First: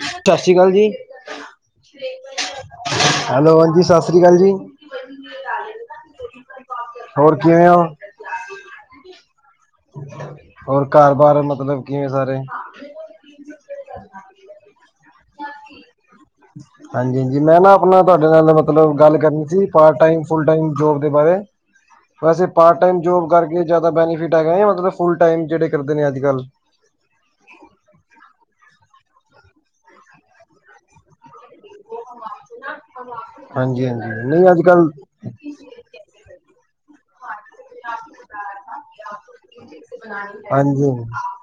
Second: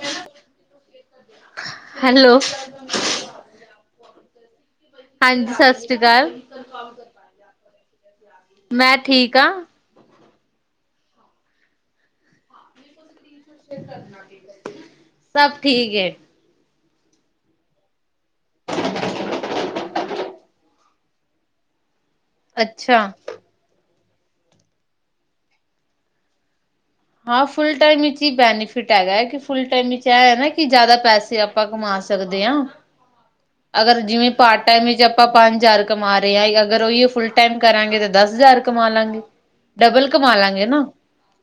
ਸਤਿ ਸ਼੍ਰੀ ਅਕਾਲ ਜੀ [inaudible] ਹੈਲੋ, ਹੈਲੋ ਹਾਂਜੀ ਸਤਿ ਸ੍ਰੀ ਅਕਾਲ ਜੀ। ਹਾਂਜੀ ਸਤਿ ਸ੍ਰੀ ਅਕਾਲ ਹੋਰ ਕਿਵੇਂ ਹੋ [inaudible] ਮੈਂ ਠੀਕ ਆਂ। ਹੋਰ ਘਰ ਬਾਰ ਮਤਲਬ ਕਿਵੇਂ ਸਾਰੇ। ਸਭ ਠੀਕ ਐ। ਹਾਂਜੀ ਜੀ ਮੈਂ ਨਾ ਆਪਨਾ ਤੁਆਡੇ ਨਾਲ ਮਤਲਬ ਗੱਲ ਕਰਨੀ ਸੀ part time full time job ਦੇ ਬਾਰੇ ਵੈਸੇ ਪਾਰਟ ਅੱਛਾ। ਟਾਈਮ ਜੋਬ ਕਰਕੇ ਜ਼ਿਆਦਾ ਬੈਨੀਫਿਟ ਹੈਗਾ ਮਤਲਬ ਫੁਲ ਟਾਈਮ ਜਿਹੜੇ ਕਰਦੇਨੇ ਅੱਜਕੱਲ੍ਹ ਹਾਂ ਫੁੱਲ ਟਾਈਮ ਵਿੱਚ ਹੀ ਬੈਨੀਫਿਟ ਹੈਗਾ ਐ, ਕਿ ਫੁੱਲ ਟਾਈਮ ਵਿੱਚ ਐ ਨਾ ਕਿ ਜ਼ਿਆਦਾ ਪੈਸੇ ਆਪਾਂ ਕਮਾ ਸਕਦੇ ਆ, ਹਾਂਜੀ ਅਗਰ ਹਾਂਜੀ ਜਿਵੇਂ ਨਹੀਂ ਅੱਜ ਪਾਰਟ ਟਾਈਮ ਕੱਲ ਵਿੱਚ ਆਪਾਂ ਆਪਾਂ ਪੰਜ ਹਜ਼ਾਰ ਕਮਾ ਰਹੇ ਆ, ਅਗਰ ਉਹੀ ਫੁੱਲਟ ਟਾਈਮ ਕਰਾਂਗੇ ਤੇ ਦਸ ਹਜ਼ਾਰ ਕਮਾਲਾਂਗੇ ਡਬਲ ਕਮਾਲਾਂਗੇ ਨਾ। ਹਾਂਜੀ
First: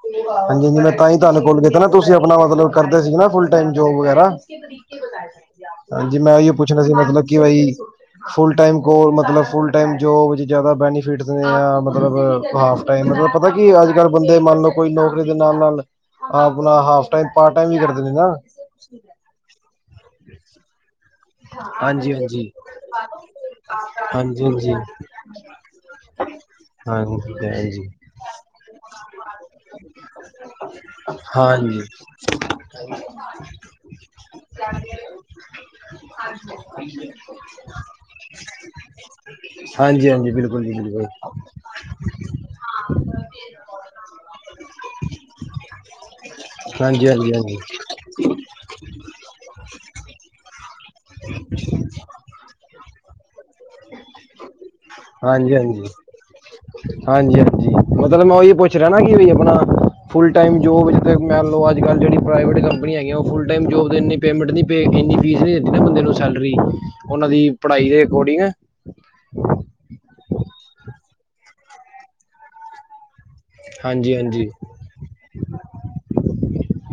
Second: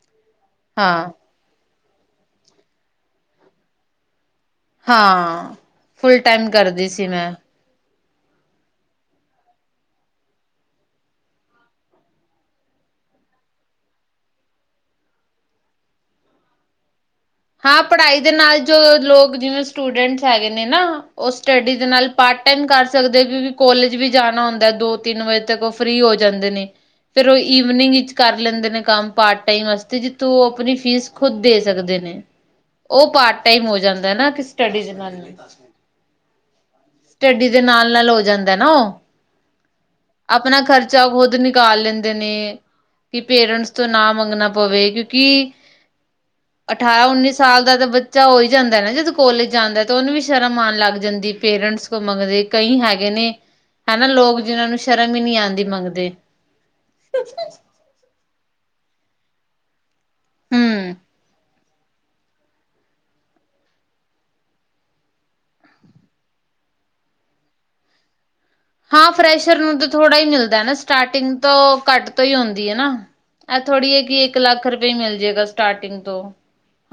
ਹਾਂਜੀ ਹਾਂਜੀ ਮੈਂ ਤਾਂ ਹਾਂ, ਈ ਤੁਹਾਨੂੰ ਕੋਲ ਕੀਤਾ ਨਾ ਤੁਸੀਂ ਆਪਣਾ ਮਤਲਬ ਕਰਦੇ ਸੀਗੇ ਨਾ ਫੁਲ ਟਾਈਮ ਜੋਬ ਵਗੈਰਾ। ਹਾਂ। ਹਾਂਜੀ, ਫੁੱਲ ਮੈਂ ਟਾਈਮ ਉਈਓ ਪੁੱਛਣਾ ਕਰਦੀ ਸੀ ਮਤਲਬ ਮੈਂ। ਕਿ ਬਾਈ ਫੁੱਲ ਟਾਈਮ ਕੋ ਮਤਲਬ ਫੁੱਲ ਟਮ ਜੋਬ ਚ ਜਾਦਾ ਬੈਨੀਿ ਮਤਲਬ ਹਾਫ ਟਾਈਮ ਪਤਾ ਕੀ ਅਜਕਲ ਬੰਦੇ ਮੰਨ ਲਓ ਕੋਈ ਨੌਕਰੀ ਦੇ ਨਾਲ ਨਾਲ ਆਪਣਾ ਹਾਫ ਟਾਈਮ ਪਾਰਟ ਟਾਈਮ ਵੀ ਹਾਂ ਕਰਦੇ ਨੇ ਪੜ੍ਹਾਈ ਦੇ ਨਾ ਨਾਲ ਜੋ ਲੋਕ ਜਿਵੇਂ ਸਟੂਡੈਂਟਸ ਹੈਗੇ ਨੇ ਨਾ ਓ ਸਟੱਡੀ ਦੇ ਨਾਲ ਹਾਂਜੀ ਪਾਰਟ ਹਾਂਜੀ ਟਾਈਮ ਕਰ ਸਕਦੇ, ਕਿਉਂਕਿ ਕੋਲਜ ਵੀ ਹਾਂਜੀ ਜਾਣਾ ਹੁੰਦਾ ਹਾਂਜੀ ਦੋ ਤਿੰਨ ਵਜੇ ਤੱਕ। ਫ੍ਰਰੀ ਹੋ ਜਾਂਦੇ ਨੇ ਫਿਰ ਹਾਂਜੀ ਓ ਹਾਂਜੀ ਈਵਨਿੰਗ ਵਿੱਚ ਕਰ ਲੈਂਦੇ ਨੇ ਕੰਮ ਪਾਰਟ ਟਾਈਮ ਵਾਸਤੇ ਜਿੱਥੋਂ ਓਆਪਣੀ ਫੀਸ ਖੁੱਦ ਦੇ ਹਾਂਜੀ ਸਕਦੇ ਨ ਓ ਪਾਰਟ ਟਾਈਮ ਹੋ ਜਾਂਦਾ ਨਾ ਸਟੱਡੀ ਨਾਲ। [unintelligible] ਸਟੱਡੀ ਦੇ ਨਾਲ-ਨਾਲ ਹੋ ਜਾਂਦਾ ਐ ਨਾ ਓ ਹਾਂਜੀ, ਹਾਂਜੀ ਆਪਣਾ ਬਿਲਕੁਲ ਜੀ ਬਿਲਕੁਲ ਖ਼ਰਚਾ ਖੁੱਦ ਨਿਕਾਲ ਲੈਂਦੇ ਨੇ ਕੀ ਪੇਰੰਟਸ ਤੋਂ ਨਾ ਮੰਗਣਾ ਪਵੇ, ਕਿਉਂਕਿ ਅਠਾਰਾਂ ਹਾਂਜੀ ਹਾਂਜੀ ਉੱਨੀ ਹਾਂਜੀ ਸਾਲ ਦਾ ਤੈ ਬ ਜਾਂ ਓ ਹੀ ਜਾਂਦਾ ਨਾ ਜਦੋਂ ਕੋਲੇਜ ਜਾਂਦਾ ਤਾਂ ਓਨੂੰ ਵੀ ਸ਼ਰਮ ਆਣ ਲੱਗ ਜਾਂਦੀ ਪੇਰੰਟਸ ਮੰਗਦੇ ਕਈ ਹੈਗੇ ਨੇ ਹੈਨਾ ਲੋਕ, ਜਿਨਾਂ ਨੂੰ ਸ਼ਰਮ ਈ ਨੀ ਆਂਦੀ ਮੰਗਦੇ। ਹਾਂਜੀ-ਹਾਜੀ ਮਤਲਬ, ਮੈਂ ਉਹੀ ਪੁੱਛ ਰਿਆ ਨਾ ਕਿ ਆਪਣਾ ਫੁੱਲ ਟਮ ਜੋਬ ਹਮ ਲ ਅੱਜ ਕ [inaudible] ਜਿਹੜੀ ਪ੍ਰਵੇਟ ਹੈਗੀਆਂ ਓ ਫੁਲ ਟਾਈਮ ਜੋਬ ਇੰਨੀ ਪੇਮੈਂਟ ਨਹੀਂ ਪ ਇੰਨੀ ਫੀਸ ਨਹੀਂ ਨਾ ਬੰਦੇ ਨੂੰ ਸੈਲਰੀ ਓਨਾਂ ਦੀ ਪੜ੍ਹਾਈ ਦੇ ਅਕੋਰਡਿੰਗ ਹਾਂ ਫਰੈਸ਼ਰ ਨੂੰ ਤਾਂ ਥੋੜ੍ਹਾ ਈ ਮਿਲਦਾ ਨਾ, ਸਟਾਰਟਿੰਗ ਤੋਂ ਕੱਟ ਤੋਂ ਈ ਆਉਂਦੀ ਹੈ ਨਾ ਐ ਥੋੜ੍ਹੀ ਏ, ਹਾਂਜੀ ਕਿ ਹਾਂਜੀ ਇੱਕ-ਲੱਖ ਰੁਪਏ ਮਿਲਜੇਗਾ ਸਟਾਰਟਿੰਗ ਤੋਂ।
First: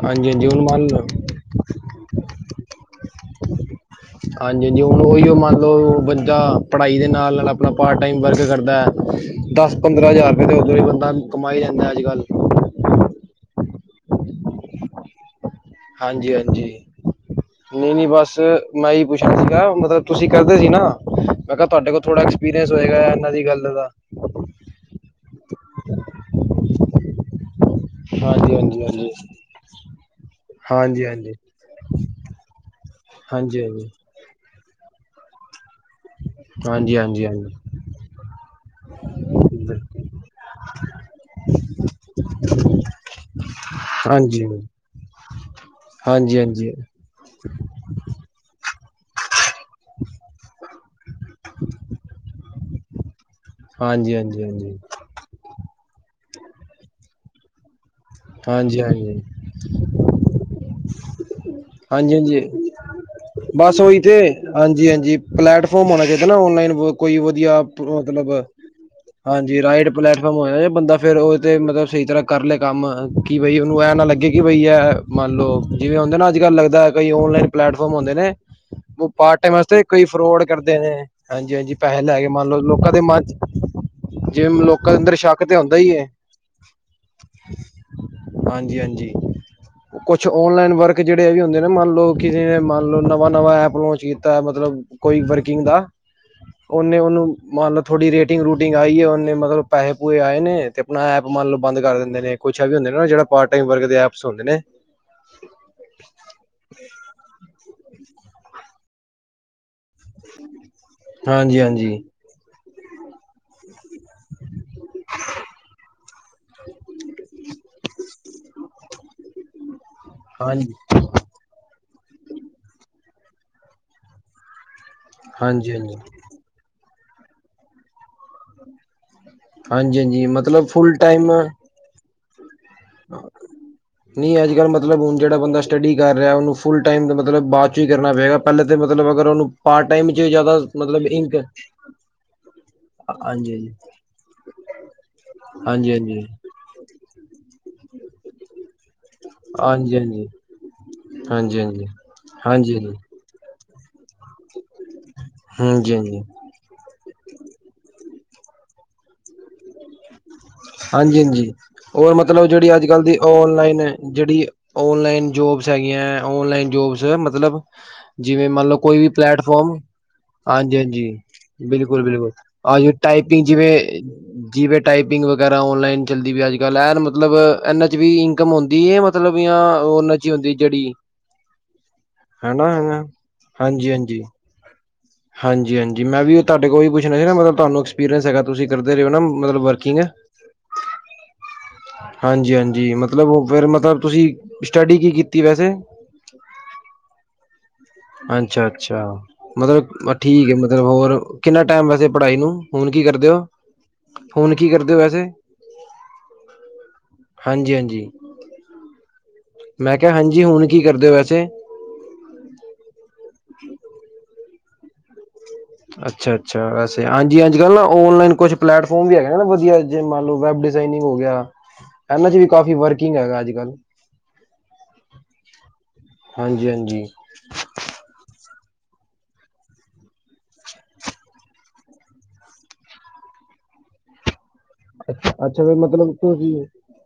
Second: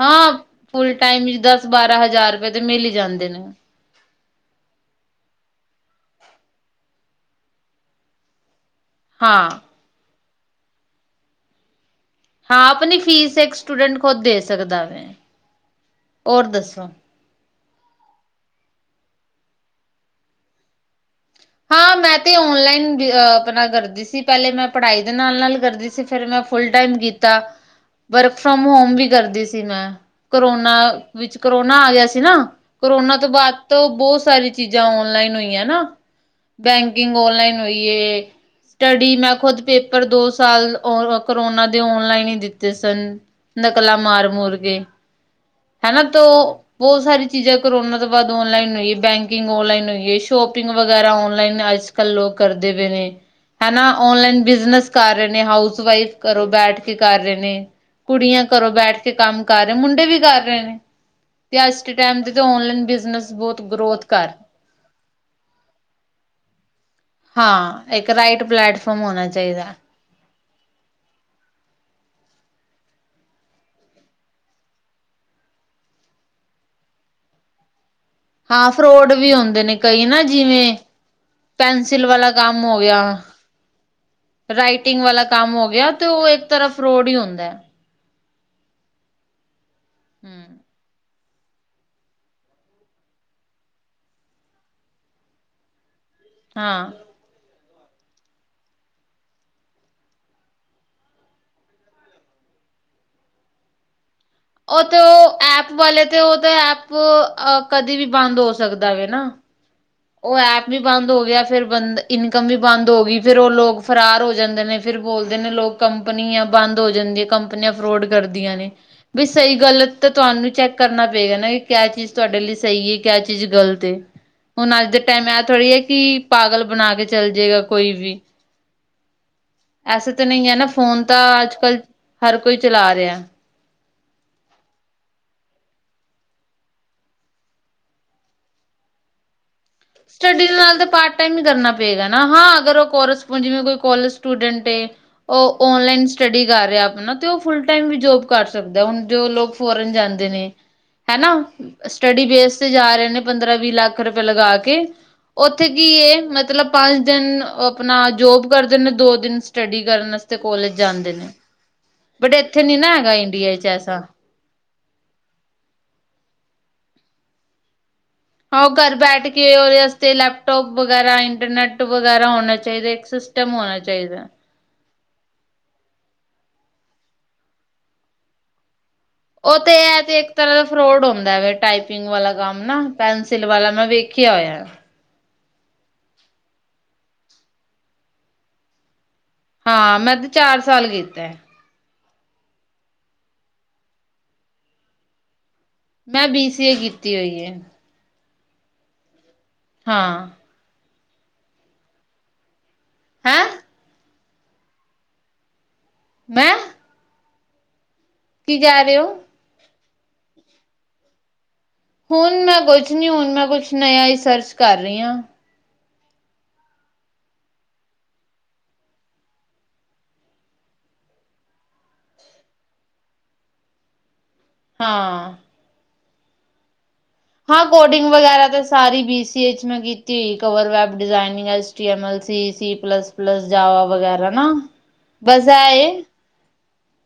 ਹਾਂ, ਹਾਂਜੀ ਹਾਂਜੀ ਹੁਣ ਮੰਨ ਫੁਲ ਲਓ ਟਾਈਮ ਵਿੱਚ ਦਸ-ਬਾਰਾ ਹਜ਼ਾਰ ਰੁਪਏ ਤੇ, ਮਿਲ ਹੀ ਜਾਂਦੇ ਨੇ। ਹਾਂਜੀ-ਹਾਂਜੀ, ਹੁਣ ਉਹੀਓ ਮੰਨਲੋ, ਬੰਦਾ ਪੜ੍ਹਾਈ ਦੇ ਨਾਲ-ਨਾਲ ਆਪਣਾ ਪਾਰਟ ਟਾਈਮ ਵਰਕ ਕਰਦੈ। ਹਾਂ ਦੱਸ-ਪੰਦਰਾਂ ਹਜ਼ਾਰ ਰੁਪਏ ਤੇ ਉੱਧਰੋਂ ਹੀ ਬੰਦਾ ਕਮਾਈ ਲੈਂਦਾ ਅੱਜ-ਕੱਲ। ਹਾਂ, ਆਪਣੀ ਫੀਸ ਇੱਕ ਸਟੂਡੈਂਟ ਖੁਦ ਦੇ ਸਕਦਾ ਵੇ। ਹਾਂਜੀ-ਹਾਂਜੀ। ਨਹੀਂ-ਨਹੀਂ, ਬਸ 'ਮੈਂ' ਐ ਈ ਪੁੱਛਣਾ ਸੀਗਾ, ਮਤਲਬ ਤੁਸੀਂ ਕਰਦੇ ਸੀ ਨਾ? ਮੈਂ ਕਿਹਾ ਤੁਹਾਡੇ ਹਾਂ, ਕੋਲ ਮੈਂ, ਥੋੜਾ ਤੇ ਐਕਸਪੀਰੀਅੰਸ ਔਨਲਾਈਨ ਹੋਏਗਾ ਵੀ ਇਹਨਾਂ ਦੀ ਆਪਣਾ ਗੱਲ ਦਾ ਕਰਦੀ ਸੀ, ਪਹਿਲੇ ਮੈਂ ਪੜ੍ਹਾਈ ਦੇ ਨਾਲ-ਨਾਲ ਕਰਦੀ ਸੀ, ਫਿਰ ਮੈਂ ਫੁਲ ਟਾਈਮ ਕੀਤਾ। ਵਰਕ ਹਾਂਜੀ ਫਰੌਮ ਹਾਂਜੀ ਹੋਮ ਵੀ ਹਾਂਜੀ ਕਰਦੀ ਸੀ ਮੈਂ, ਕਰੋਨਾ ਹਾਂਜੀ ਹਾਂਜੀ ਵਿੱਚ, ਕਰੋਨਾ ਆ ਗਿਆ ਸੀ ਨਾ। ਕਰੋਨਾ ਤੋਂ ਬਾਅਦ ਹਾਂਜੀ ਤੋਂ ਬਹੁ ਸਾਰੀ ਚੀਜ਼ਾਂ ਔਨਲਾਈਨ ਹੋਈਆਂ ਨਾ ਹਾਂਜੀ ਬੈਂਕਿੰਗ ਹਾਂਜੀ ਔਨਲਾਈਨ ਹੋਈਏ, ਸਟੱਡੀ ''ਮੈਂ ਖੁਦ ਪੇਪਰ ਦੋ ਸਾਲ ਉਹ ਕਰੋਨਾ ਦੇ ਔਨਲਾਈਨ ਹੀ ਦਿੱਤੇ ਸਨ, ਨਕਲਾਂ ਮਾਰ-ਮੁਰਕੇ। ਹ [inaudible] ਹੈਨਾ ਤੋ, ਬਹੁਤ ਸਾਰੀ ਚੀਜੇ਼ ਕੋਰੋਨਾ ਤੋਂ ਬਾਅਦ ਔਨਲਾਈਨ ਹੋਈਏ, ਬੈਂਕਿੰਗ ਔਨਲਾਈਨ ਹੋਈਏ, ਸ਼ੋਪਿੰਗ ਵਗੈਰਾ ਔਨਲਾਈਨ ਅੱਜ-ਕੱਲ ਕਰਦੇ ਪਏ ਨੇ, ਹੈਨਾ ਹਾਂਜੀ ਔਨਲਾਈਨ ਹਾਂਜੀ ਹਾਂਜੀ ਹਾਂਜੀ ਬਿਜਨਸ ਕਰ ਰਹੇ ਨੇ, ਹਾਊਸ-ਵਾਈਫ ਘਰੋ ਬੈਠਕੇ ਕਰ ਰਹੇ ਨੇ। ਕੁੜੀਆਂ ਘਰੋ ਹਾਂਜੀ ਬੈਠਕੇ ਹਾਂਜੀ ਕੰਮ ਕਰ ਰਹੇ, ਮੁੰਡੇ ਵੀ ਕਰ ਰਹੇ ਤੇ ਅੱਜ ਦੇ ਟਾਇਮ ਤੇ ਤੇ, ਹਾਂਜੀ ਔਨਲਾਈਨ ਬਿਜਨਸ ਬਹੁਤ ਗ੍ਰੋਥ ਕਰ ਹਾਂਜੀ-ਹਾਂਜੀ, ਪਲੈਟਫੌਰਮ ਹੋਣਾ ਚਾਹੀਦਾ ਨਾ, ਔਨਲਾਈਨ ਕੋਈ ਵਧੀਆ, ਹਾਂ ਇੱਕ ਮਤਲਬ ਰਾਈਟ ਪਲੈਟਫਾਰਮ ਹੋਣਾ ਹਾਂਜੀ ਚਾਹੀਦਾ ਰਾਈਡ ਪਲੇੈਟਫਾਰਮ ਹੋਇਆ, ਜੇ ਬੰਦਾ ਫਿਰ ਉਹ ਤੇ ਮਤਲਬ ਸਹੀ ਤਰ੍ਹਾਂ ਕਰਲੇ ਕੰਮ। ਕਿ ਬਈ, ਉਹਨੂੰ ਐ ਨਾ ਲੱਗੇ ਕਿ ਬਈ ਇਹ ਮੰਨਲੋ, ਜਿਵੇਂ-ਹੁੰਦਾ ਨਾ ਅੱਜ-ਕੱਲ ਲੱਗਦਾ, ਕਈ ਔਨਲਾਈਨ ਪਲੇੈਟਫੌਰਮ ਹੁੰਦੇ ਨੇ ਹਾਂ ਉਹ ਫਰੋਡ ਵੀ ਪਾਰਟ ਟਾਈਮ ਹੁੰਦੇ ਨੇ ਵਾਸਤੇ ਕਈ ਨਾ ਫਰੌਡ ਜਿਵੇਂ ਕਰਦੇ ਨੇ। ਹਾਂਜੀ-ਹਾਂਜੀ, ਪੈਸੇ ਪੈਨਸਿਲ ਲੈਕੇ ਵਾਲਾ ਮੰਨਲੋ, ਕੰਮ ਹੋ ਲੋਕਾਂ ਗਿਆ ਦੇ ਮਨ'ਚ ਜਿਮ ਲੋਕਾਂ ਦੇ ਅੰਦਰ ਸ਼ੱਕ ਤੇ ਆਉਂਦਾ ਈ ਏ। ਤਰਫ ਰੋਡ ਹੀ ਹੁੰਦਾ ਹੈ। ਹਾਂਜੀ-ਹਾਂਜੀ, ਕੁਛ ਹਮ ਓਨਲਾਈਨ ਵਰਕ ਜਿਹੜੇ-ਇਹ ਵੀ ਹੁੰਦੇ ਨੇ, ਨਾ ਮੰਨਲੋ, ਕਿਸੇ ਨੇ ਮੰਨਲੋ, ਨਵਾਂ-ਨਵਾਂ ਐਪ ਲੌਂਚ ਕੀਤਾ ਏ, ਮਤਲਬ ਕੋਈ ਵਰਕਿੰਗ ਦਾ, ਹਾਂ ਉਹਨੇ ਉਹਨੂੰ ਮੰਨਲਓ, ਥੋੜੀ ਰੇਟਿੰਗ-ਰੂਟਿੰਗ ਆਈ ਏ, ਓਂਨੇ ਮਤਲਬ ਪੈਹੇ-ਪੂਹੇ ਆਏ ਨੇ, ਤੇ ਆਪਣਾ ਐਪ ਮੰਨਲੋ ਬੰਦ ਕਰ ਦਿੰਦੇ ਨੇ। ਕੁਛ ਐ ਵੀ ਹੁੰਦਾ ਨਾ, ਜਿਹੜਾ ਪਾਰਟ ਟਾਈਮ ਵਰਕ ਦੇ ਐਪਸ ਹੁੰਦੇ ਨੇ। ਉਹ ਤੋ ਉਹ ਐਪ ਵਾਲੇ ਤੇ, ਉਹ ਤੇ ਐਪ ਕਦੇ ਵੀ ਬੰਦ ਹੋ ਸਕਦਾ ਵੇਨਾ ਉਹ ਐਪ ਵੀ ਬੰਦ ਹੋਗਿਆ, ਹਾਂਜੀ ਫਿਰ ਹਾਂਜੀ ਬੰਦ--ਇਨਕਮ ਵੀ ਬੰਦ ਹੋਗੀ, ਫਿਰ ਉਹ ਲੋਕ ਫਰਾਰ ਹੋ ਜਾਂਦੇ ਨੇ, ਫਿਰ ਬੋਲਦੇ ਨੇ ਲੋਕ ਕੰਪਨੀਆਂ ਬੰਦ ਹੋ ਜਾਂਦੀਆਂ। ਕੰਪਨੀਆਂ ਫਰੋਡ ਕਰਦੀਆਂ ਨੇ। ਵੀ ਸਹੀ-ਗਲਤ ਤੇ, ਤੁਹਾਨੂੰ ਹਾਂਜੀ ਚੈੱਕ ਕਰਨਾ ਪਏਗਾ ਨਾ, ਏ ਕਿਆ ਚੀਜ਼ ਤੁਹਾਡੇ ਲਈ ਸਹੀ ਏ, ਕਿਆ ਚੀਜ਼ ਗ਼ਲਤ ਏ। ਹੁਣ ਅੱਜ ਦੇ ਟਾਈਮ ਐਂ ਥੋੜ੍ਹੀ ਹਾਂਜੀ ਹੈ ਹਾਂਜੀ ਕਿ, ਪਾਗਲ ਬਣਾਕੇ ਚੱਲਜੇਗਾ ਕੋਈ ਵੀ। ਹਾਂਜੀ ਐਸੇ ਹਾਂਜੀ ਤੇ ਨਹੀਂ ਏ ਨਾ, ਮਤਲਬ ਫੁੱਲ ਫੋਨ ਟਾਈਮ ਤਾਂ ਅੱਜ-ਕੱਲ ਹਰ ਕੋਈ ਚਲਾ ਰਿਹਾ। ਹ [inaudible] ਨਹੀਂ ਅੱਜ-ਕੱਲ ਮਤਲਬ ਹੁਣ ਜਿਹੜਾ ਬੰਦਾ ਸਟੱਡੀ ਕਰ ਰਿਹਾ, ਉਹਨੂੰ ਫੁਲ ਟਾਈਮ ਮਤਲਬ ਬਾਅਦ'ਚ ਹੀ ਕਰਨਾ ਪਏਗਾ। ਪਹਿਲੇ ਤੇ, ਮਤਲਬ ਅਗਰ ਉਹਨੂੰ ਪਾਰਟ ਟਾਈਮ 'ਚ ਸਟੱਡੀ ਜ਼ਿਆਦਾ ਨਾਲ ਤੇ ਮਤਲਬ ਪਾਰਟ ਇੰਕ ਟਾਈਮ ਹੀ ਕਰਨਾ ਪਏਗਾ ਨਾ, ਹਾਂ ਅਗਰ ਉਹ ਕੋਰਸ, ਹਾਂਜੀ ਜਿਵੇਂ ਹਾਂਜੀ ਕੋਈ ਕੋਲੇਜ ਸਟੂਡੈਂਟ ਏ‌। ਉਹ, ਹਾਂਜੀ ਓਨਲਾਈਨ ਹਾਂਜੀ ਸਟੱਡੀ ਕਰ ਰਿਹਾ ਆਪਨਾ, ਤੇ ਓਹ ਫੁਲ ਟਾਇਮ ਵੀ ਜੋਬ ਕਰ ਸਕਦਾ। ਜੋ ਲੋਕ ਫੋਰਨ ਹਾਂਜੀ ਹਾਂਜੀ ਜਾਂਦੇ ਨੇ, ਹਨਾ। ਹਾਂਜੀ ਹਾਂਜੀ ਸਟੱਡੀ ਬੇਸ ਤੇ ਜਾ ਹਾਂਜੀ ਰਹੇ ਨੇ ਪੰਦਰਾਂ-ਵੀਹ ਲੱਖ ੱਖ ਰੁਪਏ ਲਗਾਕੇ, ਉੱਥੇ ਕੀ ਹਾਂਜੀ ਏ, ਹਾਂਜੀ ਮਤਲਬ ਪੰਜ-ਦਿਨ ਉਹ ਆਪਣਾ ਜੋਬ ਕਰਦੇ ਨੇ, ਦੋ-ਦਿਨ ਸਟੱਡੀ ਕਰਨ ਕੋਲਜ ਜਾਂਦੇ ਨੇ ਹਾਂਜੀ-ਹਾਂਜੀ, ਓਰ ਬਟ ਮਤਲਬ ਇੱਥੇ ਜਿਹੜੀ ਨੀ ਨਾ ਅੱਜ-ਕੱਲ ਹੈਗਾ ਦੀ ਇੰਡੀਆ ਚ ਔਨਲਾਈਨ ਏ, ਐਸਾ ਜਿਹੜੀ ਓਨਲਾਈਨ ਜੋਬਸ ਹੈਗੀਆਂ, ਓਨਲਾਈਨ ਜੋਬਸ, ਮਤਲਬ ਜਿਵੇਂ ਹਾਂ ਉਹ ਮੰਨਲੋ‌, ਘਰ ਕੋਈ ਵੀ ਬੈਠ ਕੇ ਪਲੈਟਫਾਰਮ ਉਹਦੇ ਵਾਸਤੇ ਲੈਪਟੋਪ ਵਗੈਰਾ ਹਾਂਜੀ-ਹਾਂਜੀ, ਇੰਟਰਨੈਟ ਵਗੈਰਾ ਬਿਲਕੁਲ-ਬਿਲਕੁਲ, ਹੋਣਾ ਆ ਚਾਹੀਦਾ ਇੱਕ ਟਾਇਪਿੰਗ, ਸਿਸਟਮ ਹੋਣਾ ਜਿਵੇਂ ਚਾਹੀਦਾ ਜਿਵੇ, ਟਾਇਪਿੰਗ ਵਗੈਰਾ ਔਨਲਾਈਨ ਚੱਲਦੀ ਪਈ ਅੱਜ-ਕੱਲ, ਐਨ ਮਤਲਬ, ਇਹਨਾਂ'ਚ ਵੀ ਇਨਕਮ ਹੰਦੀ ਏ, ਮਤ ਉਹ ਤੇ ਇਹ ਤੇ ਇੱਕ ਤਰ੍ਹਾਂ ਦਾ ਫਰੋਡ ਹੁੰਦਾ ਵੇਖ ਟਾਈਪਿੰਗ ਵਾਲਾ ਕੰਮ ਹਨਾ ਨਾ ਹਨਾ ਪੈਨਸਿਲ ਵਾਲਾ ਮੈਂ ਹਾਂਜੀ ਹਾਂਜੀ ਵੇਖਿਆ ਹੋਇਆ। ਹਾਂਜੀ- ਹਾਂਜੀ ਮੈਂ ਵੀ ਤੁਹਾਡੇ ਕੋਲੋ ਹੀ ਪੁੱਛਣਾ ਸੀ ਨਾ ਮਤਲਬ ਤੁਹਾਨੂੰ ਐਕਸਪੀਰੀਅੰਸ ਹੈਗਾ। ਤੁਸੀਂ ਕਰਦੇ ਰਹੇ ਹੋ ਨਾ ਮਤਲਬ ਹਾਂ, ਵਰਕਿੰਗ ਮੈਂ ਤੇ ਚਾਰ ਸਾਲ ਕੀਤਾ। ਹਾਂਜੀ-ਹਾਂਜੀ। ਮਤਲਬ ਫਿਰ ਮਤਲਬ ਤੁਸੀਂ ਸਟੱਡੀ ਕੀ ਕੀਤੀ ਵੈਸੇ ਮੈਂ ਬੀ ਸੀ ਏ ਕੀਤੀ ਹੋਈ ਏ। ਅੱਛਾ-ਅੱਛਾ ਮਤਲਬ ਹਾਂ ਠੀਕ ਏ ਮਤਲਬ ਹੋਰ ਕਿੰਨਾ ਟਾਈਮ ਵੈਸੇ ਪੜ੍ਹਾਈ ਨੂੰ ਹੁਣ ਕੀ ਕਰਦੇ ਓ ਹੈਂ ਹੁਣ ਕੀ ਕਰਦੇ ਓ ਵੈਸੇ ਮੈਂ ਹਾਂਜੀ-ਹਾਂਜੀ। ਕੀ ਕਹਿ ਰਹੇ ਔ? ਮੈਂ ਕਿਹਾ ਹਾਂਜੀ, ਹੁਣ ਕੀ ਕਰਦੇ ਔ। ਵੈਸੇ ਹੁਣ, ਮੈਂ ਕੁਛ ਨੀ। ਹੁਣ ਮੈਂ ਕੁਛ ਨਯਾ ਰਿਸਰਚ ਕਰ ਰਹੀ ਆਂ। ਅੱਛਾ-ਅੱਛਾ। ਵੈਸੇ ਹਾਂਜੀ-ਹਾਂਜੀ ਅੱਜ-ਕੱਲ੍ਹ ਨਾ ਔਨਲਾਈਨ ਕੁੱਛ ਪਲੈਟਫੋਮ ਵੀ ਹੈਗੇ ਨੇ ਨਾ ਵਧੀਆ ਜੇ ਮੰਨ ਲਓ ਵੈਬ ਡਿਜ਼ਾਇਨਿੰਗ ਹੋ ਗਿਆ। ਇਹਨਾਂ ਚ ਵੀ ਕਾਫੀ ਵਰਕਿੰਗ ਹੈਗਾ ਅੱਜ-ਕੱਲ੍ਹ ਹਾਂ। ਹਾਂਜੀ-ਹਾਂਜੀ। ਹਾਂ, ਕੋਡਿੰਗ ਵਗੈਰਾ ਤਾਂ ਸਾਰੀ ਬੀਸੀਏ ਚ ਕੀਤੀ ਹੋਈ ਕਵਰ ਵੈਬ ਡਿਜ਼ਾਇਨਿੰਗ ਐਜ ਕੀ ਮ ਲ ਸੀ, ਸੀ ਪਲਸ-ਪਲਸ, ਜਾਵਾ ਵਗੈਰਾ ਨਾ ਬਸ ਅੱਛ-ਅੱਛਾ ਫਿਰ ਇਹ ਏ ਮਤਲਬ ਤੁਸੀਂ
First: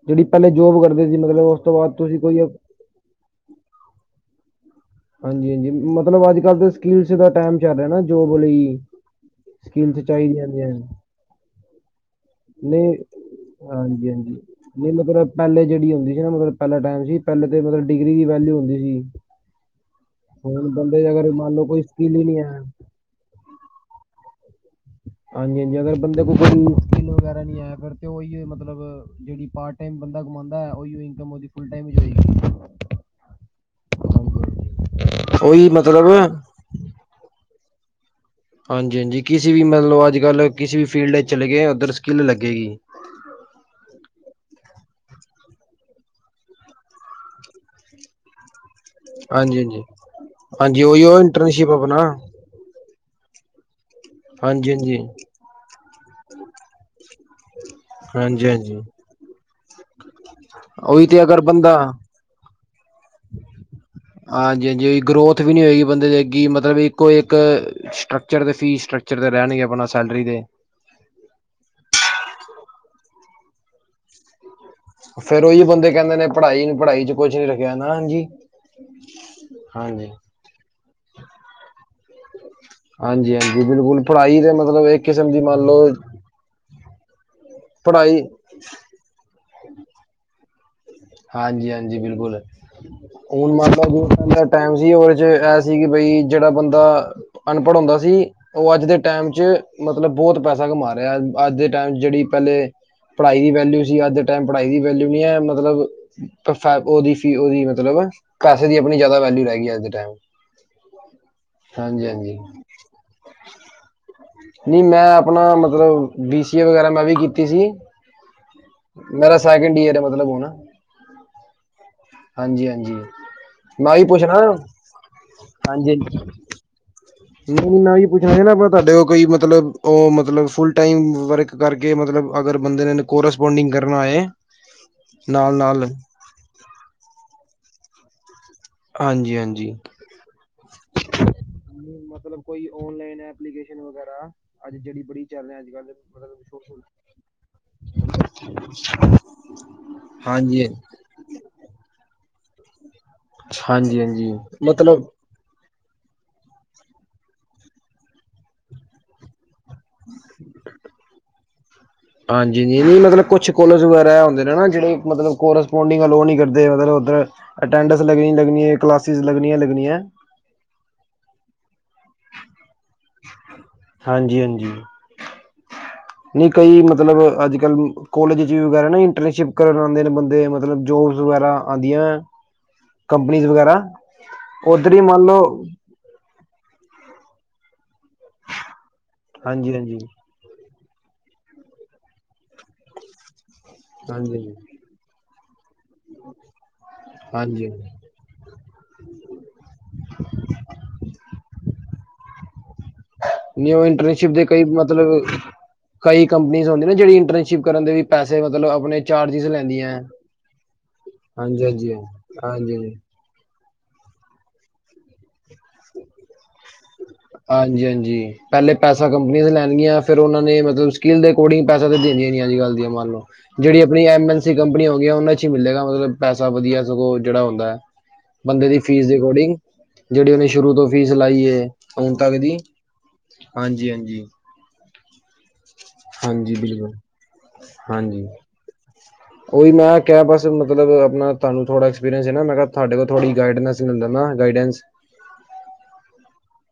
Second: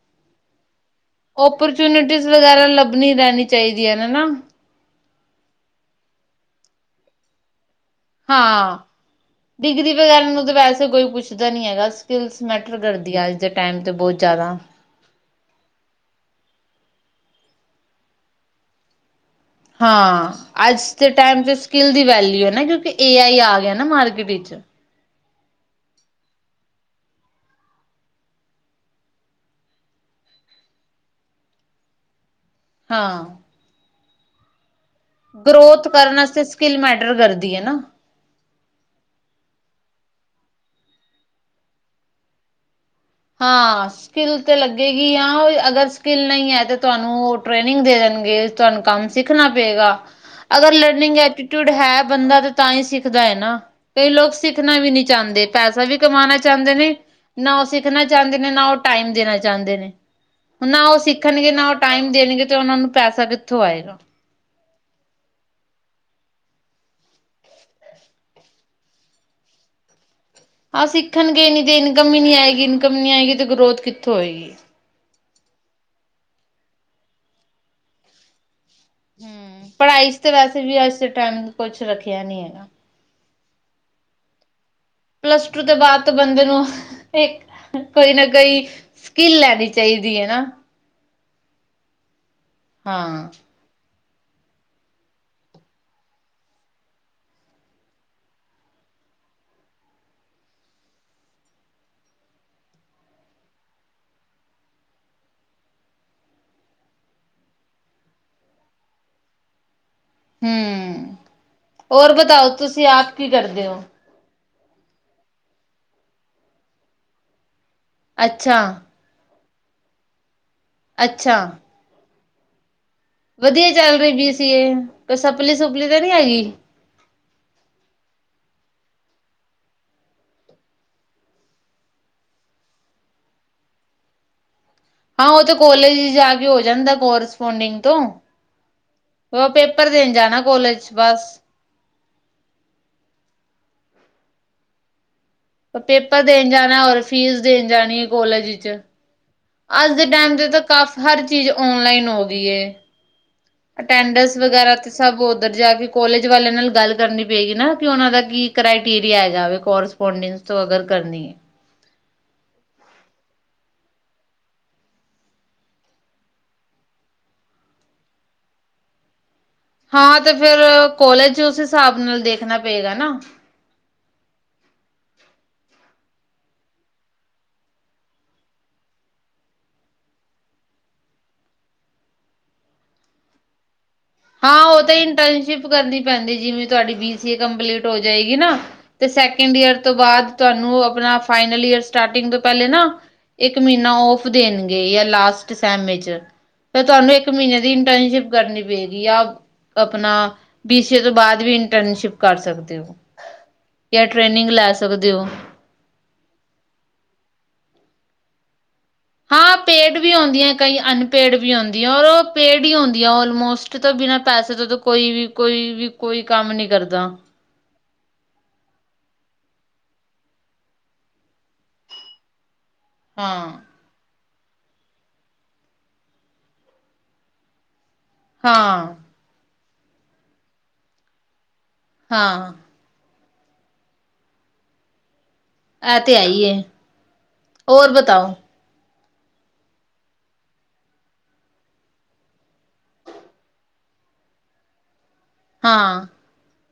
ਜਿਹੜੀ ਪਹਿਲੇ ਜੋਬ ਕਰਦੇ ਸੀ। ਮਤਲਬ ਉਸ ਤੋਂ ਬਾਅਦ ਤੁਸੀਂ ਓਪਰਚੁਨਿਟੀਜ਼ ਕੋਈ ਵਗੈਰਾ ਲੱਭਣੀ ਰਹਿਣੀ ਚਾਹੀਦੀਆਂ ਨੇ ਨਾ ਹਾਂਜੀ-ਹਾਂਜੀ ਮਤਲਬ ਅੱਜ-ਕੱਲ੍ਹ ਦੇ ਸਕੀਮਸ ਦਾ ਟੇਮ ਚੱਲ ਰਿਹਾ ਨਾ ਜੋਬ ਲਈ। ਹਾਂ ਡਿਗਰੀ ਸਕਿੱਲਸ ਵਗੈਰਾ ਚਾਹੀਦੀਆਂ ਨੂੰ ਤਾਂ ਹੁੰਦੀਆਂ ਨੇ, ਵੈਸੇ ਕੋਈ ਪੁੱਛਦਾ ਨੀ ਹੈਗਾ ਸਕਿੱਲਸ ਮੈਟਰ ਕਰਦੀ ਆਂ ਅੱਜ ਤੇ ਟੇਮ ਤੇ ਬਹੁਤ ਜ਼ਿਆਦਾ। ਨਈ ਮਤਲਬ ਪਹਿਲੇ ਜਿਹੜੀ ਹੁੰਦੀ ਸੀ ਨਾ ਮਤਲਬ ਪਹਿਲੇ ਟਾਈਮ ਸੀ ਪਹਿਲੇ ਤੇ ਮਤਲਬ ਡਿਗਰੀ ਦੀ ਵੈਲਿਊ ਹੁੰਦੀ ਸੀ। ਹਾਂ ਹੁਣ ਅੱਜ ਬੰਦੇ ਦੇ ਅਗਰ ਟੈਮ ਮੰਨ ਤੇ ਲਓ ਕੋਈ ਸਕਿੱਲ ਦੀ ਹੀ ਨਹੀਂ ਵੈਲਿਊ ਏ ਹੈ। ਨਾ ਕਿਉਂਕਿ ਏ ਆਈ ਆ ਗਿਆ ਨਾ ਮਾਰਕੀਟ ਵਿੱਚ। ਹਾਂਜੀ-ਹਾਂਜੀ ਅਗਰ ਬੰਦੇ ਕੋਲ ਕੋਈ ਸਕਿੱਲ ਵਗੈਰਾ ਨੀ ਐ ਫਿਰ ਤੇ ਉਈ ਏ ਮਤਲਬ ਜਿਹੜੀ ਪਾਰਟ ਟਾਈਮ ਬੰਦਾ ਕਮਾਂਦਾ ਉਈਓ ਇਨਕਮ ਉਦੀ ਫੂਲ ਟੈਮ ਦੀ ਹੋਏਗੀ। ਹਾਂ। ਉਹੀ ਗਰੋਥ ਮਤਲਬ ਕਰਨ ਆਸਤੇ ਹਾਂਜੀ, ਸਕਿੱਲ ਮੈਟਰ ਕਰਦੀ ਏ ਨਾ। ਹਾਂਜੀ-ਹਾਂਜੀ ਕਿਸੀ ਵੀ ਮਤਲਬ ਅੱਜ-ਕੱਲ੍ਹ ਕਿਸੀ ਵੀ ਫੀਲਡ ਚਲੇ ਗਏ ਉੱਧਰ ਸਕਿੱਲ ਲੱਗੇਗੀ। ਹਾਂ ਸਕਿੱਲ ਤੇ ਲੱਗੇਗੀ ਆ, ਅਗਰ ਸਕਿੱਲ ਨਹੀਂ ਹੈ ਤੇ ਤੁਹਾਨੂੰ ਉਹ ਟ੍ਰੇਨਿੰਗ ਦੇ ਦੇਣਗੇ। ਤੁਹਾਨੂੰ ਕੰਮ ਸਿੱਖਣਾ ਹਾਂਜੀ, ਹਾਂਜੀ। ਪਏਗਾ। ਅਗਰ ਹਾਂਜੀ ਉਹੀ ਲਰਨਿੰਗ ਉਹ ਇੰਟਰਨਸ਼ਿਪ ਐਟੀਟਿਊਡ ਆਪਣਾ ਹੈ ਬੰਦਾ ਤਾਂ ਹੀ ਸਿੱਖਦਾ ਹੈ ਨਾ, ਕਈ ਲੋਕ ਹਾਂਜੀ ਸਿੱਖਣਾ ਵੀ ਹਾਂਜੀ ਨੀ ਚਾਹੰਦੇ। ਪੈਸਾ ਵੀ ਕਮਾਣਾ ਚਾਹੰਦੇ ਨੇ, ਨਾ ਉਹ ਸਿੱਖਣਾ ਚਾਹੰਦੇ ਹਾਂਜੀ ਨੇ, ਨਾ ਉਹ ਹਾਂਜੀ ਟਾਈਮ ਦੇਣਾ ਚਾਹੁੰਦੇ ਨੇ। ਨਾ ਉਹ ਉਹੀ ਤੇ ਅਗਰ ਸਿੱਖਣਗੇ ਨਾ, ਬੰਦਾ ਉਹ ਟਾਈਮ ਦੇਣਗੇ ਤੇ ਉਹਨਾਂ ਨੂੰ ਪੈਸਾ ਕਿੱਥੋਂ ਆਏਗਾ। ਹਾਂਜੀ-ਹਾਂਜੀ ਗਰੋਥ ਵੀ ਨੀ ਹੋਏਗੀ ਬੰਦੇ ਦੇ ਅਗੀ ਮਤਲਬ ਇੱਕੋ-ਇੱਕ ਸਟਕਚੱਰ ਅਤੇ ਫੀਸ ਸਟਕਚੱਰ ਤੇ ਰਹਿਣਗੇ। ਆਪਣਾ ਸੈਲਰੀ ਦੇ ਆਹ ਸਿੱਖਣਗੇ ਨਹੀਂ ਤੇ ਇਨਕਮ ਹੀ ਨੀ ਆਏਗੀ, ਇਨਕਮ ਨੀ ਆਏਗੀ ਤੇ ਗਰੋਥ ਕਿੱਥੋਂ ਹੋਏਗੀ। ਫੇਰ, ਉਹੀ ਬੰਦੇ ਕਹਿੰਦੇ ਨੇ ਪੜ੍ਹਾਈ ਨੂੰ ਪੜ੍ਹਾਈ ਚ ਕੁੱਛ ਨੀ ਰਖਿਆ ਨਾ -ਹਾਂਜੀ। ਹੂੰ, ਹਾਂਜੀ ਪੜ੍ਹਾਈ ਚ ਵੈਸੇ ਵੀ ਅੱਜ ਟਾਈਮ ਕੁੱਛ ਰੱਖਿਆ ਨੀ ਹੈਗਾ। ਹਾਂਜੀ-ਹਾਂਜੀ। ਬਿਲਕੁੱਲ ਪੜ੍ਹਾਈ ਦੇ ਮਤਲਬ ਇੱਕ ਕਿਸਮ ਦੀ ਪਲੱਸ ਟੂ ਮੰਨ ਤੋਂ ਲਓ ਬਾਅਦ ਤੋਂ ਬੰਦੇ ਨੂੰ ਇੱਕ ਕੋਈ ਪੜ੍ਹਾਈ ਨਾ ਕੋਈ ਸਕਿੱਲ ਲੈਣੀ ਚਾਹੀਦੀ ਏ ਨਾ। ਹਾਂਜੀ-ਹਾਂਜੀ ਬਿਲਕੁੱਲ। ਹਾਂ। ਮਾਤਾ ਜੀ ਦਾ ਟਾਈਮ ਸੀ ਉਹਦੇ ਚ ਐਹ ਸੀ ਕਿ ਬਈ ਜਿਹੜਾ ਬੰਦਾ ਅਨਪੜ੍ਹ ਹੁੰਦਾ ਸੀ ਉਹ ਅੱਜ ਦੇ ਟੈਮ ਚ ਮਤਲਬ ਬਹੁਤ ਪੈਸਾ ਕਮਾ ਰਿਹਾ ਅੱਜ ਦੇ ਟੈਮ ਚ ਜਿਹੜੀ ਪਹਿਲੇ ਪੜ੍ਹਾਈ ਦੀ ਵੈਲਿਊ ਸੀ ਅੱਜ ਦੇ ਟੈਮ ਪੜ੍ਹਾਈ ਦੀ ਵੈਲਿਊ ਨੀ ਐ ਮਤਲਬ ਪਰ ਫੈ ਉਹਦੀ ਫੀ ਉਹਦੀ ਮਤਲਬ ਪੈਸੇ ਦੀ ਆਪਣੀ ਜਿਆਦਾ ਵੈਲਿਊ ਰਹਿ ਗਈ ਅੱਜ ਦੇ ਟਾਈਮ। ਹੂੰ, ਹਾਂਜੀ ਔਰ ਹਾਂਜੀ ਬਤਾਓ ਤੁਸੀਂ ਆਪ ਕੀ ਕਰਦੇ ਓ? ਨਈ ਮੈਂ ਆਪਣਾ ਮਤਲਬ ਬੀ ਸੀ ਏ ਵਗੈਰਾ ਮੈਂ ਵੀ ਕੀਤੀ ਸੀ। ਅੱਛਾ। ਮੇਰਾ ਸੈਕਿੰਡ ਈਅਰ ਏ ਮਤਲਬ ਹੁਣ। ਅੱਛਾ। ਹਾਂਜੀ-ਹਾਂਜੀ। ਵਧੀਆ ਚੱਲ ਰਹੀ ਬੀ ਸੀ ਏ ਕੋਈ ਸਪਲੀ ਸੁਪਲੀ ਤਾਂ ਨੀ ਹੈਗੀ? ਨਾ-ਨਾ ਜੀ ਮ ਪੁੱਛਣਾ ਸੀ ਨਾ ਤੁਹਾਡੇ ਉਹ ਕੋਈ ਮਤਲਬ ਉਹ ਮਤਲਬ ਫੁਲ ਟਾਈਮ ਵਰਕ। ਕਰਕੇ ਮਤਲਬ ਅਗਰ ਬੰਦੇ ਨੇ ਕੋਰਸਪੋਂਡਿੰਗ ਕਰਨਾ ਏ। ਹਾਂ ਉਹ ਤਾਂ ਨਾਲ-ਨਾਲ ਕੋਲੇਜ ਜਾ ਕੇ ਹੋ ਜਾਂਦਾ ਕੋਰਸਪੋਂਡਿੰਗ ਤੋਂ। ਹਾਂਜੀ, ਉਹ ਹਾਂਜੀ। ਪੇਪਰ ਦੇਣ ਜਾਣਾ ਕੋਲੇਜ 'ਚ ਬਸ। ਮਤਲਬ ਕੋਈ ਓਨਲਾਈਨ ਐਪਲੀਕੇਸ਼ਨ ਵਗੈਰਾ ਅੱਜ ਜਿਹੜੀ ਬੜੀ। ਚੱਲ ਰਹੀ ਅੱਜ-ਕੱਲ ਪੇਪਰ ਮਤਲਬ ਦੇਣ ਜਾਣਾ ਸੋਸ਼ਲ। ਔਰ ਫੀਸ ਦੇਣ ਜਾਣੀ ਏ ਕੋਲਜ ਵਿਚ। ਅੱਜ ਦੇ ਟੈਮ ਤੇ ਤਾਂ ਹਾਂਜੀ, ਕਾਫ ਹਰ ਚੀਜ਼ ਓਨਲਾਈਨ ਹੋਗੀ ਏ। ਹਾਂਜੀ, ਹਾਂਜੀ ਅਟੈਨਡਸ ਵਗੈਰਾ ਤੇ ਮਤਲਬ ਸਭ ਉੱਧਰ ਜਾ ਕੇ। ਕੋਲੇਜ ਵਾਲਿਆਂ ਨਾਲ ਗੱਲ ਕਰਨੀ ਪਏਗੀ ਨਾ ਕਿ ਉਹਨਾਂ ਦਾ ਕੀ ਕਰ੍ਰਾਈਟੀਰੀਆ ਹੈਗਾ ਵੇ। ਕੋਰਸਪੋਂਡੈਂਸ ਤੋਂ ਅਗਰ ਕਰਨੀ ਏ। ਹਾਂਜੀ ਜੀ ਨੀ ਮਤਲਬ ਕੁਛ ਕੋਲੇਜ ਵਗੈਰਾ ਆ ਹੁੰਦੇ ਨਾ ਜਿਹੜੇ ਮਤਲਬ ਕੋਰਸਪੋਂਡਿੰਗ ਅਲੋ ਨੀ ਕਰਦੇ ਮਤਲਵ ਉੱਧਰ। ਅਟੈਂਡੈਂਸ ਲੱਗਣੀ ਈ ਲੱਗਣੀ ਏ ਕਲਾਸਿਸ ਲੱਗਣੀਆਂ ਲਗ। ਹਾਂ ਤੇ ਫਿਰ ਕੋਲੇਜ ਉਸ ਹਿਸਾਬ ਨਾਲ ਦੇਖਣਾ ਪਏਗਾ ਨਾ। ਹਾਂਜੀ-ਹਾਂਜੀ। ਨਈ ਕਈ ਮਤਲਬ ਅੱਜ-ਕੱਲ ਕੋਲੇਜ 'ਚ ਵਗੈਰਾ ਨਾ ਇੰਟਰਨਸ਼ਿਪ ਕਰਨ ਆਂਦੇ ਨੇ ਬੰਦੇ ਮਤਲਬ ਜੋਬਸ ਵਗੈਰਾ। ਆਂਦੀਆਂ ਕੰਪਨੀਜ ਵਗੈਰਾ। ਹਾਂ ਉਹ ਉੱਧਰ ਤਾਂ ਹੀ ਮੰਨ ਲਓ ਇੰਟਰਨਸ਼ਿਪ ਕਰਨੀ ਪੈਂਦੀ ਜਿਵੇਂ ਤੁਹਾਡੀ ਬੀ ਸੀ ਏ ਕੰਪਲੀਟ। ਹੋ ਜਾਏਗੀ ਨਾ ਤੇ ਸੈਕਿੰਡ ਹਾਂਜੀ ਈਅਰ ਤੋਂ ਹਾਂਜੀ ਬਾਅਦ। ਤੁਹਾਨੂੰ ਆਪਣਾ ਫਾਈਨਲ ਈਅਰ ਸਟਾਰਟਿੰਗ ਤੋਂ ਪਹਿਲੇ ਨਾ। ਇੱਕ ਮਹੀਨਾ ਓਫ ਹਾਂਜੀ ਹਾਂਜੀ ਦੇਣਗੇ ਯਾਂ ਲਾਸਟ ਸੇਮੇ ਚੇ ਫਿਰ ਤੁਹਾਨੂੰ ਇੱਕ ਮਹੀਨੇ ਦੀ ਹਾਂਜੀ ਇੰਟਰਨਸ਼ਿਪ। ਕਰਨੀ ਪਏਗੀ ਯਾ ਆਪਣਾ ਬੀ ਸੀ ਏ ਤੋਂ ਬਾਅਦ ਵੀ ਇੰਟਰਨਸ਼ਿਪ ਕਰ ਸਕਦੇ ਹੋ। ਨਹੀ ਊ ਜਾਂ ਇੰਟਰਨਸ਼ਿਪ ਦੇ ਟ੍ਰੇਨਿੰਗ ਕਈ ਲੈ ਸਕਦੇ ਹੋ ਮਤਲਬ। ਕਈ ਕੰਪਨੀਜ਼ ਹੁੰਦੀ ਨਾ ਜਿਹੜੀ ਇੰਟਰਨਸ਼ਿਪ ਕਰਨ ਦੇ ਵੀ ਪੈਸੇ ਮਤਲਬ ਅਪਣੇ। ਹਾਂ ਪੇਡ ਵੀ ਆਉਂਦੀ ਹੈ ਕਈ ਅਨਪੇਡ ਵੀ ਹਾਂਜੀ ਆਉਣ ਦੀਆਂ ਹਾਂਜੀ ਔਰ ਉਹ ਪੇਡ ਹੀ ਹਾਂਜੀ ਹਾਂਜੀ ਹੁੰਦੀਆਂ ਹੈ ਅਲਮੋਸਟ। ਤੇ ਤਾਂ ਬਿਨਾਂ ਪੈਸੇ ਤੋਂ ਕੋਈ ਵੀ ਕੋਈ ਵੀ ਕੋਈ ਕੰਮ ਨੀ ਕਰਦਾ। ਹਾਂਜੀ-ਹਾਂਜੀ। ਪਹਿਲੇ ਪੈਸਾ ਕੰਪਨੀਆਂ ਲੈਣੀਆਂ ਫਿਰ ਉਹਨਾਂ ਨੇ ਮਤਲਬ ਸਕਿੱਲ ਦੇ ਅਕੋਰਡਿੰਗ ਪੈਸਾ ਤਾਂ ਦਿੰਦੀਆ ਨੀ ਅੱਜ-ਕੱਲ ਦੀਆਂ। ਹਾਂ ਜਿਹੜੀ ਆਪਣੀ ਐਮ ਐਨ ਸੀ ਕੰਪਨੀਆਂ ਹੋ ਗਈਆਂ ਉਹਨਾ 'ਚ ਈ ਮਿਲੇਗਾ ਮਤਲਬ ਪੈਸਾ ਵਧੀਆ ਸਗੋਂ ਜਿਹੜਾ ਹੁੰਦਾ ਐ। ਬੰਦੇ ਦੀ ਹਾਂ ਫੀਸ ਦੇ ਅਕੋਰਡਿੰਗ ਜਿਹੜੀ ਉਹਨੇ ਸ਼ੁਰੂ ਤੋਂ ਫੀਸ ਲਾਈ ਏ ਹੁਣ ਤੱਕ ਹਾਂ ਦੀ। ਹਾਂਜੀ-ਹਾਂਜੀ। ਐ ਤੇ ਐ ਈ ਏ। ਹਾਂਜੀ ਬਿਲਕੁਲ ਔਰ ਬਤਾਓ? ਉਈ ਮੈਂ ਕਿਹਾ ਬਸ ਮਤਲਬ ਆਪਣਾ ਤੁਹਾਨੂੰ ਥੋੜ੍ਹਾ ਐਕਪਰੀਅੰਸ ਏ ਨਾ ਮੈਂ ਕਿਹਾ ਤੁਹਾਡੇ ਕੋ ਥੋੜ੍ਹੀ ਗਾਈਡਨਸ। ਹੁੰਦਾ ਨਾ ਗਾਈਡੈਂਸ। ਹਾਂ।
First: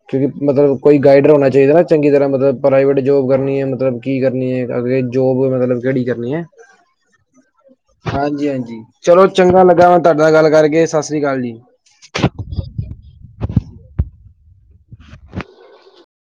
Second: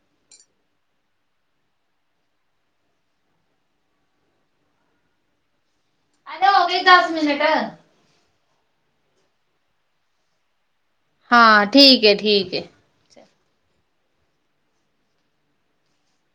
ਕਿਉਂਕਿ ਮਤਲਬ ਕੋਈ ਗਾਈਡਰ ਹੋਣਾ ਚਾਹੀਦਾ ਨਾ ਚੰਗੀ ਤਰ੍ਹਾਂ ਮਤਲਬ ਪ੍ਰਾਈਵੇਟ ਜੋਬ ਕਰਨੀ ਹੈ ਮਤਲਬ। ਕੀ ਕਰਨੀ ਹੈ ਅ ਜੋਬ ਮਤਲਬ ਕਿਹੜੀ ਕਰਨੀ ਹੈ। ਹੋ ਗਏ ਦਸ ਮਿੰਟ ਹਾਂਜੀ, ਹਾਂਜੀ ਚਲੋ ਚੰਗਾ ਲੱਗਾ, ਮੈਂ ਤੁਹਾਡੇ ਨਾਲ ਗੱਲ ਕਰਕੇ ਸਤ। ਹਾਂ, ਠੀਕ ਹੈ, ਠੀਕ ਹੈ।